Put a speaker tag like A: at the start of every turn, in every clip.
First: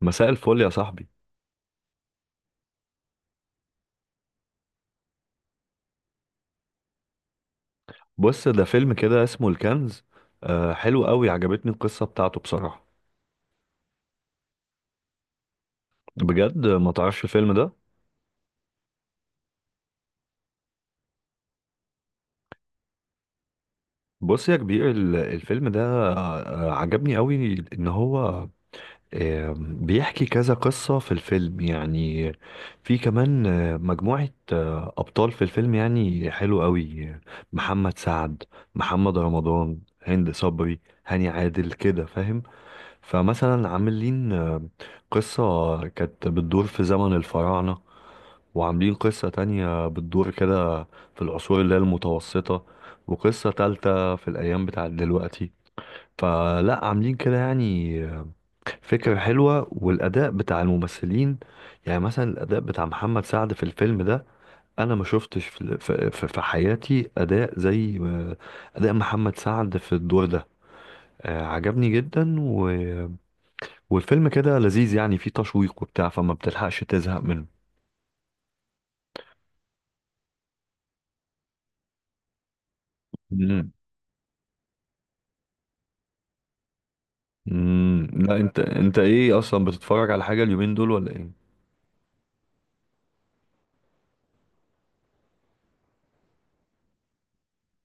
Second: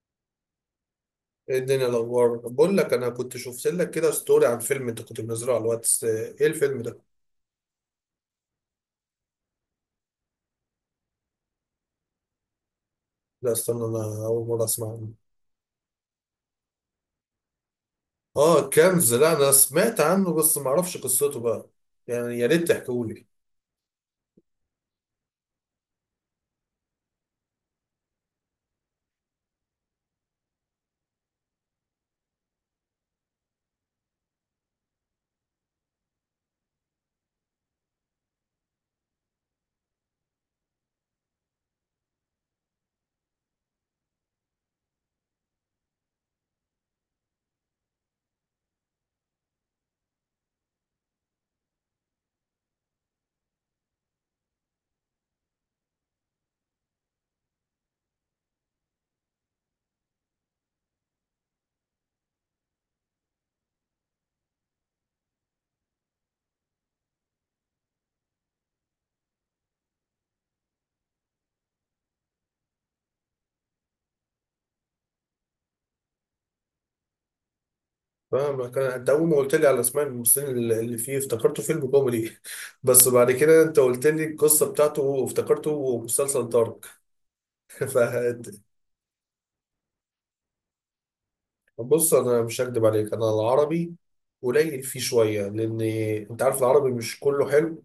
A: مساء الفل يا صاحبي.
B: ايه الدنيا، الاخبار؟ بقول لك، انا كنت شفت لك كده ستوري عن فيلم انت كنت منزله على الواتس. ايه الفيلم ده؟
A: بص ده فيلم كده اسمه الكنز. آه حلو قوي، عجبتني القصة بتاعته بصراحة.
B: لا استنى، انا اول مره اسمع عنه.
A: بجد ما تعرفش الفيلم ده؟
B: اه كنز، لا انا سمعت عنه بس ما اعرفش قصته بقى. يعني يا ريت تحكولي.
A: بص يا كبير الفيلم ده آه عجبني قوي. ان هو آه بيحكي كذا قصة في الفيلم يعني، في كمان مجموعة ابطال في الفيلم يعني حلو قوي. محمد سعد، محمد رمضان، هند صبري، هاني عادل، كده فاهم؟ فمثلا عاملين قصة كانت بتدور في زمن الفراعنة، وعاملين قصة تانية بتدور كده في العصور اللي هي المتوسطة، وقصة تالتة في الأيام بتاعت دلوقتي. فلا عاملين كده يعني فكرة حلوة. والأداء بتاع الممثلين يعني مثلا الأداء بتاع محمد سعد في الفيلم ده، أنا ما شفتش في حياتي أداء زي أداء محمد سعد في الدور ده. عجبني جدا. والفيلم كده لذيذ يعني فيه تشويق وبتاع، فما بتلحقش تزهق منه.
B: فاهمك، انا انت اول ما قلت لي على اسماء الممثلين اللي فيه افتكرته فيلم كوميدي بس بعد كده
A: امم
B: انت قلت لي القصه بتاعته وافتكرته مسلسل دارك.
A: لا،
B: فانت،
A: انت ايه اصلا بتتفرج على حاجة اليومين دول ولا ايه؟
B: بص انا مش هكدب عليك، انا العربي قليل فيه شويه، لان انت عارف العربي مش كله حلو.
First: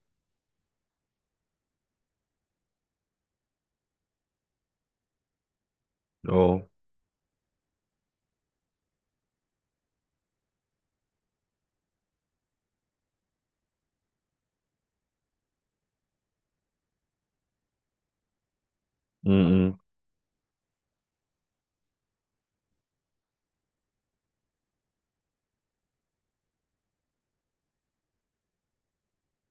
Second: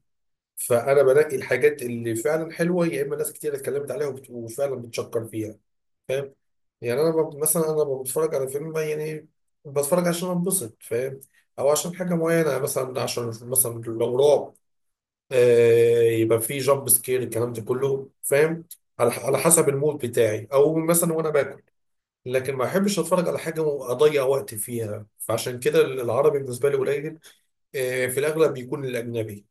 B: فانا بنقي الحاجات اللي فعلا حلوه، يا اما ناس كتير اتكلمت عليها وفعلا بتشكر فيها. فاهم؟
A: اه.
B: يعني مثلا بتفرج على فيلم يعني، بتفرج عشان انبسط، فاهم؟ او عشان حاجه معينه، مثلا عشان مثلا لو رعب، يبقى فيه جامب سكير الكلام ده كله، فاهم؟ على على حسب
A: امم
B: المود بتاعي، او مثلا وانا باكل. لكن ما احبش اتفرج على حاجه واضيع وقت فيها، فعشان كده العربي بالنسبه لي قليل. في الاغلب بيكون الاجنبي.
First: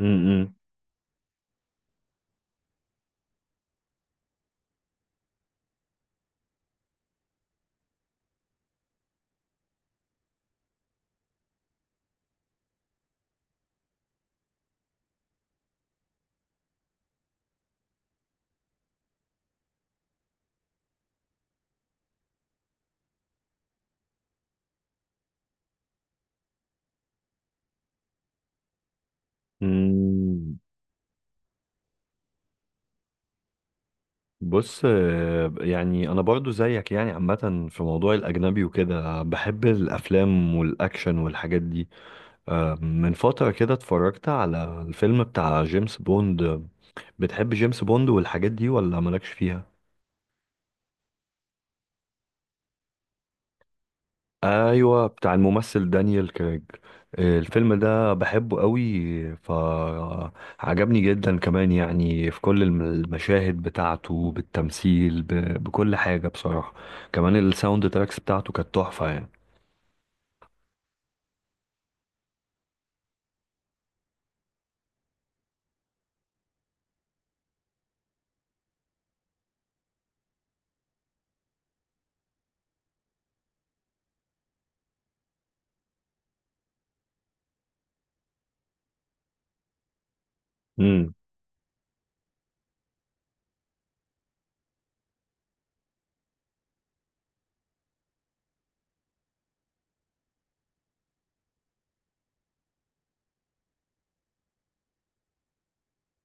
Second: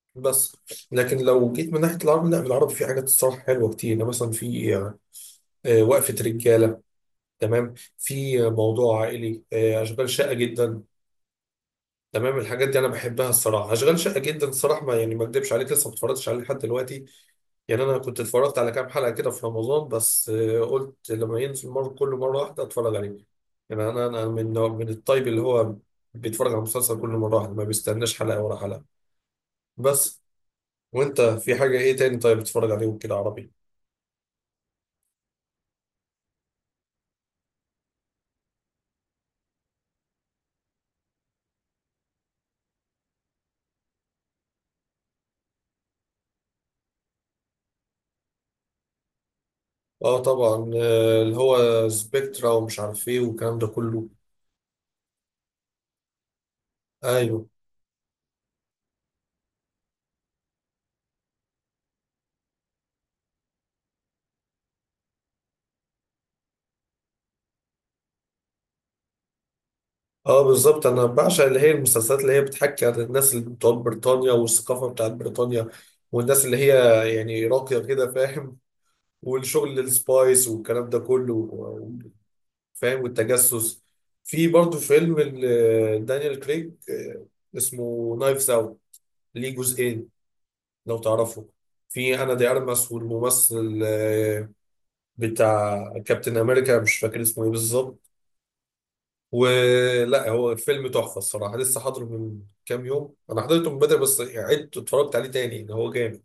A: امم
B: بس لكن لو جيت من ناحيه العربي، لا العربي في حاجات الصراحه حلوه كتير، يعني مثلا في وقفه رجاله، تمام، في موضوع عائلي، اشغال شاقه جدا، تمام. الحاجات دي انا بحبها الصراحه. اشغال شاقه جدا الصراحه، ما يعني ما اكدبش عليك، لسه ما اتفرجتش عليه لحد دلوقتي. يعني انا كنت اتفرجت على كام حلقه كده في رمضان بس، قلت لما ينزل مره كل مره واحده اتفرج عليه. يعني انا من الطيب اللي هو بيتفرج على المسلسل كل مره واحده، ما بيستناش حلقه ورا حلقه. بس
A: امم
B: وانت في حاجه ايه تاني طيب بتتفرج عليه كده عربي؟
A: بص، يعني انا برضو زيك يعني، عامة في موضوع الاجنبي وكده بحب الافلام والاكشن والحاجات دي. من فترة كده اتفرجت على الفيلم بتاع جيمس بوند. بتحب جيمس بوند والحاجات دي ولا مالكش فيها؟
B: اه طبعا، اللي هو سبيكترا ومش عارف ايه والكلام ده كله.
A: ايوه، بتاع الممثل دانيال كريج.
B: ايوه.
A: الفيلم ده بحبه قوي. فعجبني جدا كمان يعني في كل المشاهد بتاعته، بالتمثيل، بكل حاجة بصراحة. كمان الساوند تراكس بتاعته كانت تحفة يعني.
B: اه بالظبط، انا بعشق اللي هي المسلسلات اللي هي بتحكي عن الناس اللي بتوع بريطانيا والثقافه بتاعت بريطانيا، والناس اللي هي يعني راقيه كده، فاهم؟ والشغل السبايس والكلام ده كله فاهم، والتجسس. في برضه فيلم دانيال كريج، اسمه نايفز اوت، ليه جزئين لو
A: امم
B: تعرفوا. في انا دي ارمس والممثل، بتاع كابتن امريكا مش فاكر اسمه ايه بالظبط، ولا هو فيلم تحفه الصراحه. لسه حاضره من كام يوم، انا حضرته من بدري بس عدت اتفرجت عليه تاني، ان هو جامد.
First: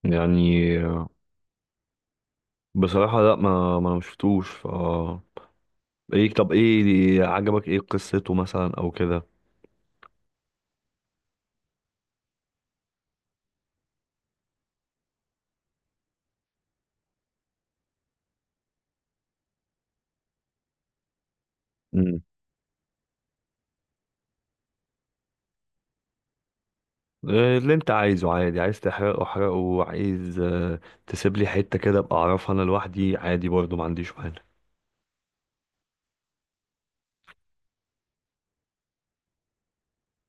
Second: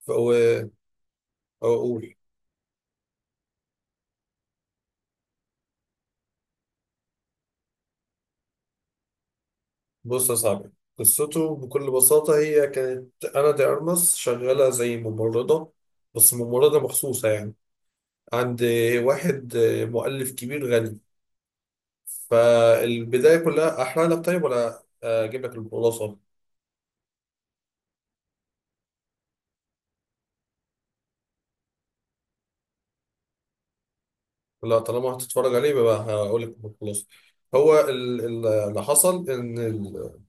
B: فهو
A: يعني
B: اقول،
A: بصراحة لا، ما شفتوش ف... ايه؟ طب ايه عجبك، ايه قصته مثلا او كده؟
B: بص يا صاحبي، قصته بكل بساطة، هي كانت أنا دي أرمس شغالة زي ممرضة، بس ممرضة مخصوصة يعني، عند واحد مؤلف كبير غني. فالبداية كلها أحرق لك طيب ولا أجيب لك الخلاصة؟
A: اللي انت عايزه عادي، عايز تحرقه احرقه، عايز تسيب لي حتة كده ابقى اعرفها انا لوحدي عادي، برضه ما عنديش مانع.
B: لا طالما هتتفرج عليه يبقى هقول لك الخلاصة. هو اللي حصل إن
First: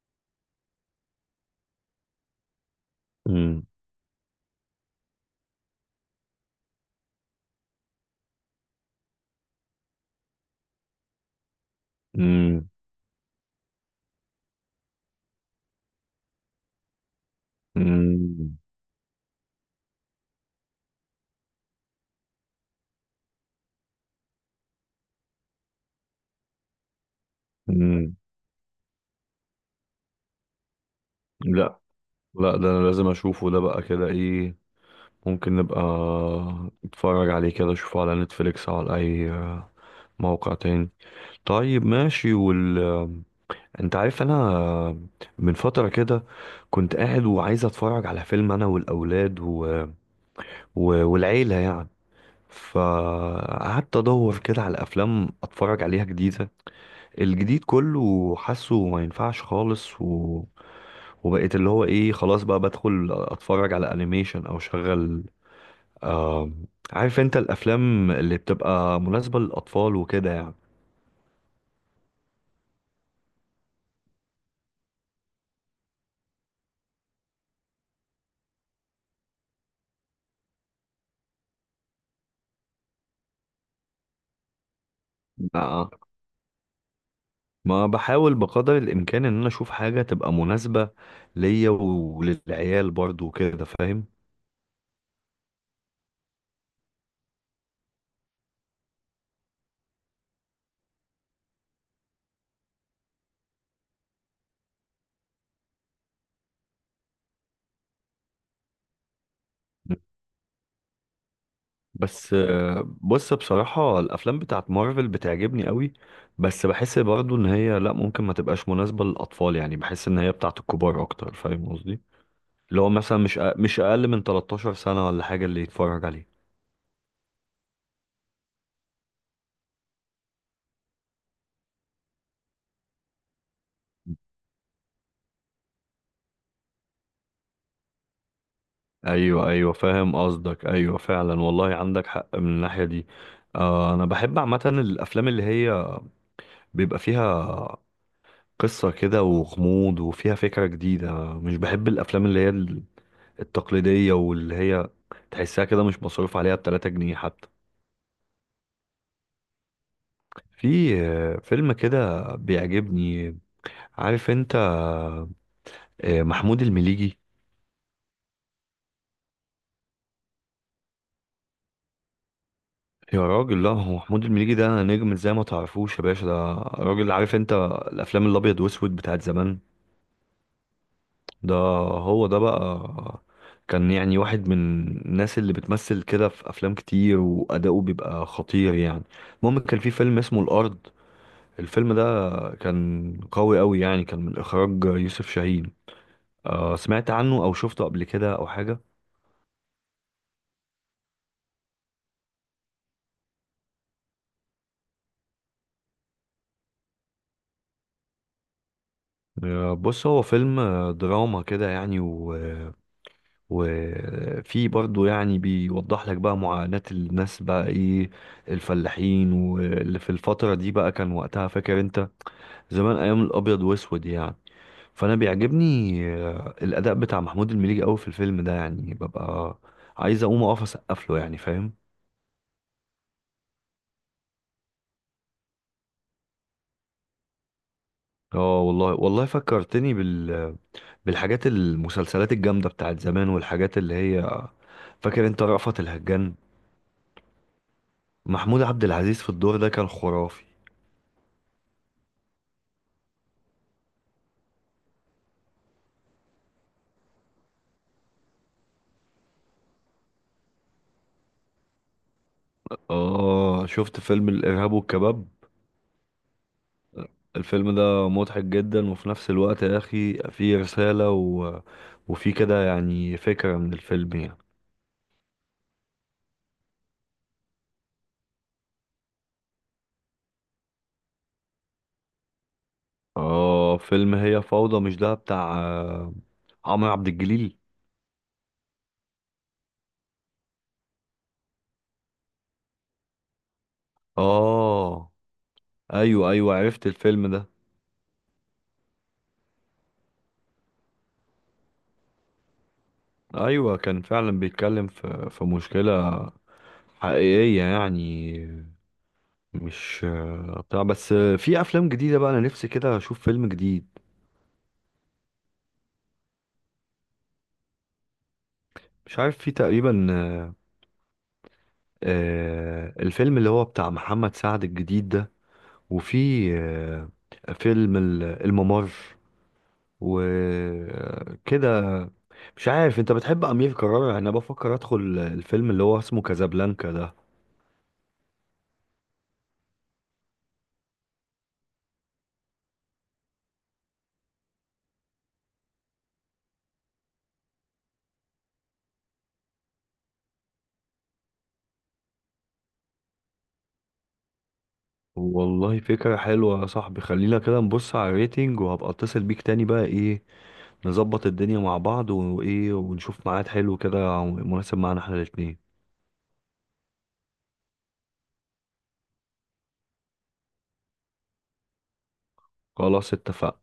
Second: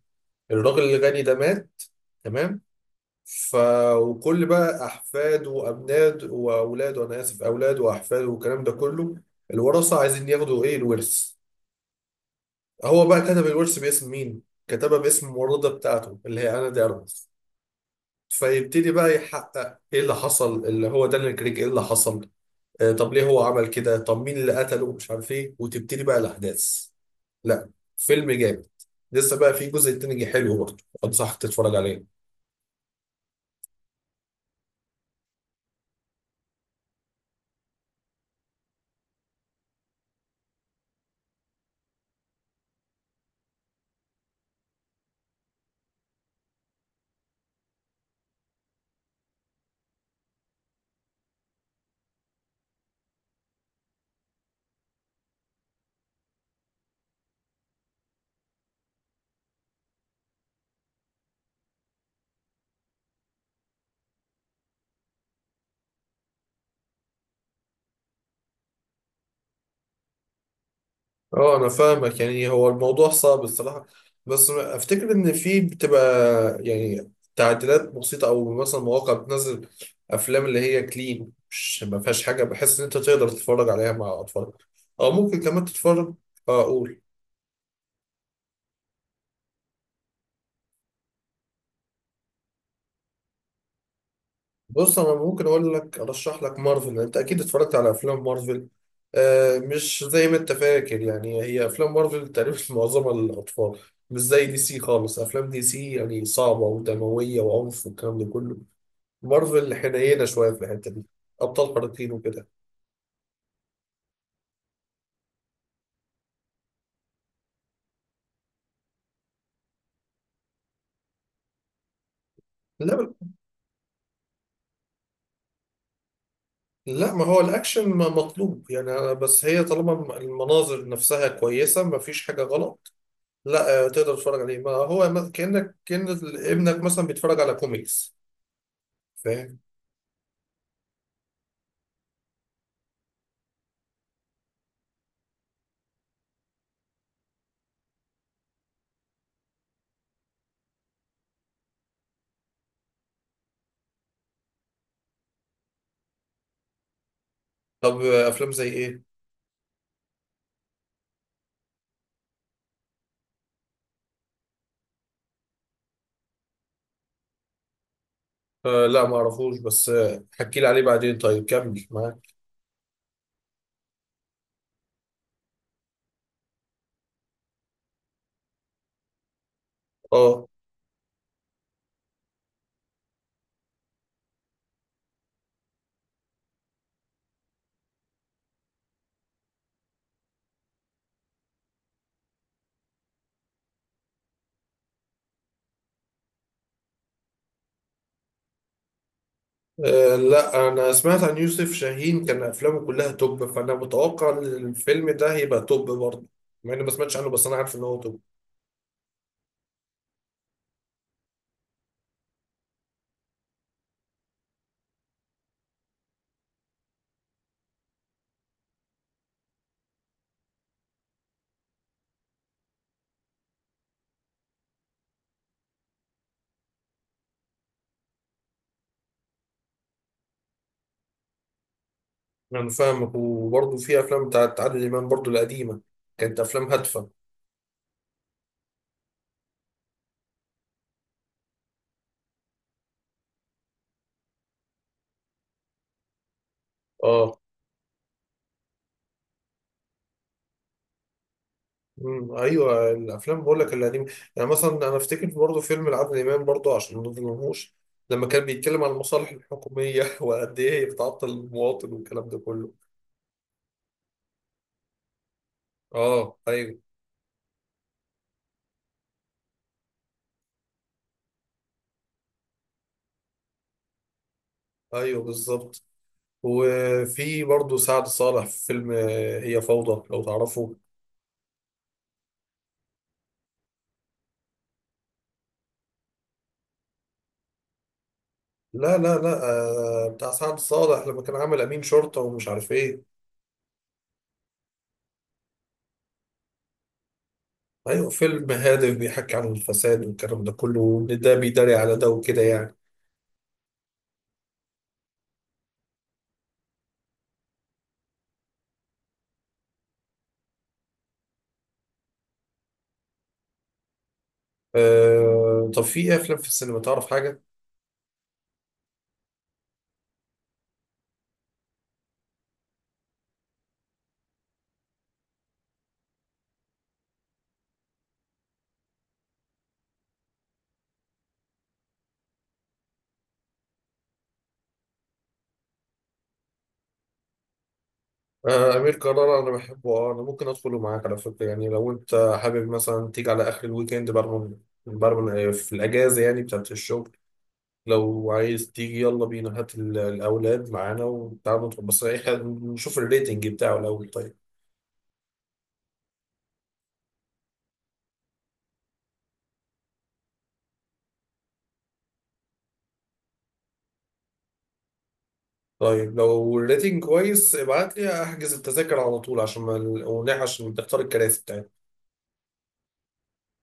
B: الراجل الغني ده مات، تمام. ف،
A: مم.
B: وكل بقى احفاد وابناد واولاد، وانا اسف، اولاد واحفاد والكلام ده كله، الورثه عايزين ياخدوا ايه الورث.
A: مم.
B: هو بقى كتب الورث باسم مين؟ كتبه باسم الممرضه بتاعته اللي هي انا دي أرمس.
A: مم.
B: فيبتدي بقى يحقق ايه اللي حصل، اللي هو دانيال كريج، ايه اللي حصل؟ آه، طب ليه هو عمل كده؟ طب مين اللي قتله؟ مش عارف ايه، وتبتدي بقى الاحداث. لا،
A: مم.
B: فيلم جامد. لسه بقى في جزء تاني حلو برضه، انصحك تتفرج
A: لا.
B: عليه.
A: لا، ده انا لازم اشوفه ده بقى كده ايه. ممكن نبقى نتفرج عليه كده، اشوفه على نتفليكس او على اي موقع تاني. طيب ماشي. وال... انت عارف انا من فترة كده كنت قاعد وعايز اتفرج على فيلم انا والاولاد و... و... والعيلة يعني، فقعدت ادور كده على افلام اتفرج عليها جديده. الجديد كله حاسه ما ينفعش خالص و... وبقيت اللي هو ايه، خلاص بقى بدخل اتفرج على انيميشن او شغل، آم... عارف انت، الافلام اللي بتبقى مناسبه للاطفال وكده يعني.
B: اه انا فاهمك، يعني هو الموضوع صعب الصراحه، بس افتكر ان في بتبقى يعني تعديلات بسيطه، او مثلا مواقع بتنزل افلام اللي هي كلين، مش ما فيهاش حاجه، بحس ان انت تقدر تتفرج عليها مع اطفالك، او ممكن كمان
A: اه،
B: تتفرج. آه، اقول
A: ما بحاول بقدر الامكان ان انا اشوف حاجه تبقى مناسبه ليا وللعيال برضو وكده فاهم.
B: بص انا ممكن اقول لك ارشح لك مارفل، انت اكيد اتفرجت على افلام مارفل. مش زي ما انت فاكر، يعني هي افلام مارفل تقريبا معظمها للاطفال، مش زي دي سي خالص. افلام دي سي يعني صعبه ودمويه وعنف والكلام ده كله، مارفل حنينه شويه في الحته دي، ابطال خارقين
A: بس
B: وكده.
A: بص بصراحة الأفلام بتاعت مارفل بتعجبني قوي. بس بحس برضو إن هي لأ ممكن ما تبقاش مناسبة للأطفال، يعني بحس إن هي بتاعت الكبار أكتر، فاهم قصدي؟ اللي هو
B: لا،
A: مثلا مش أقل من 13 سنة ولا حاجة اللي يتفرج عليه.
B: لا ما هو الاكشن ما مطلوب يعني، بس هي طالما المناظر نفسها كويسه ما فيش حاجه غلط. لا، تقدر تتفرج عليه، ما هو كانك كان ابنك مثلا بيتفرج على كوميكس،
A: أيوه
B: فاهم.
A: أيوه فاهم قصدك، أيوه فعلا والله عندك حق من الناحية دي. آه، أنا بحب عامة الأفلام اللي هي بيبقى فيها قصة كده وغموض وفيها فكرة جديدة. مش بحب الأفلام اللي هي التقليدية واللي هي تحسها كده مش مصروف عليها بتلاتة جنيه حتى.
B: طب افلام زي ايه؟
A: في فيلم كده بيعجبني، عارف انت محمود المليجي؟
B: آه لا ما اعرفوش، بس حكي لي عليه بعدين، طيب كمل معاك.
A: يا راجل لا، هو محمود المليجي ده نجم، ازاي ما تعرفوش يا باشا؟ ده راجل، عارف انت الافلام الابيض واسود بتاعت زمان؟
B: اه،
A: ده هو ده بقى، كان يعني واحد من الناس اللي بتمثل كده في افلام كتير واداؤه بيبقى خطير يعني. المهم، كان في فيلم اسمه الارض. الفيلم ده كان قوي قوي يعني، كان من اخراج يوسف شاهين. سمعت عنه او شفته قبل كده او حاجه؟
B: لا انا سمعت عن يوسف شاهين، كان افلامه كلها توب، فانا متوقع ان الفيلم ده هيبقى توب برضه، مع اني ما سمعتش عنه بس انا عارف ان هو توب.
A: بص هو فيلم دراما كده يعني، و وفي برضه يعني بيوضح لك بقى معاناة الناس بقى، ايه الفلاحين واللي في الفترة دي بقى، كان وقتها فاكر انت زمان ايام الابيض واسود يعني. فانا بيعجبني الاداء بتاع محمود المليجي قوي في الفيلم ده، يعني ببقى عايز اقوم اقف اسقف له يعني، فاهم؟
B: انا فاهمك، وبرضه في افلام بتاعت عادل امام برضه القديمه، كانت افلام هادفه.
A: اه والله والله، فكرتني بال... بالحاجات المسلسلات الجامدة بتاعت زمان والحاجات اللي هي، فاكر انت رأفت الهجان؟
B: اه.
A: محمود عبد العزيز في الدور ده كان خرافي.
B: امم، ايوه الافلام بقول لك القديمه، يعني مثلا انا افتكر برضه فيلم لعادل امام برضه عشان ما نظلمهوش، لما كان بيتكلم عن المصالح الحكوميه وقد ايه هي بتعطل المواطن والكلام ده كله.
A: اه، شفت فيلم الإرهاب والكباب؟
B: اه ايوه.
A: الفيلم ده مضحك جدا وفي نفس الوقت يا أخي فيه رسالة و... وفيه كده يعني فكرة من الفيلم يعني.
B: ايوه بالظبط. وفي برضه سعد صالح في فيلم هي فوضى لو تعرفه.
A: اه فيلم هي فوضى، مش ده بتاع عمرو عبد الجليل؟
B: لا. آه بتاع سعد صالح لما كان عامل امين شرطه ومش عارف ايه.
A: اه ايوه ايوه، عرفت الفيلم ده.
B: ايوه، فيلم هادف بيحكي عن الفساد والكلام ده كله، وان ده بيداري على ده وكده يعني.
A: ايوه كان فعلا بيتكلم في في مشكله حقيقيه يعني، مش بتاع بس. في افلام جديده بقى انا نفسي كده اشوف فيلم جديد.
B: آه طب في إيه افلام في السينما تعرف حاجه؟
A: مش عارف، في تقريبا الفيلم اللي هو بتاع محمد سعد الجديد ده، وفي آه، فيلم الممر وكده. مش عارف انت بتحب امير كرارة؟ يعني انا بفكر ادخل الفيلم اللي هو اسمه كازابلانكا ده.
B: آه امير كرارة انا بحبه، اه انا ممكن ادخله معاك على فكره، يعني لو انت حابب مثلا تيجي على اخر الويكند، برمن في الاجازه يعني بتاعت الشغل، لو عايز تيجي يلا بينا، هات الاولاد معانا وتعالوا ندخل. بس إيه، إحنا نشوف الريتنج بتاعه الاول طيب.
A: والله فكرة حلوة يا صاحبي، خلينا كده نبص على الريتنج وهبقى اتصل بيك تاني بقى ايه، نظبط الدنيا مع بعض وايه ونشوف ميعاد حلو كده مناسب معانا احنا الاتنين.
B: طيب لو الريتنج كويس ابعت لي احجز التذاكر على طول، عشان ما ونحش، عشان تختار الكراسي بتاعتنا.
A: خلاص اتفقنا.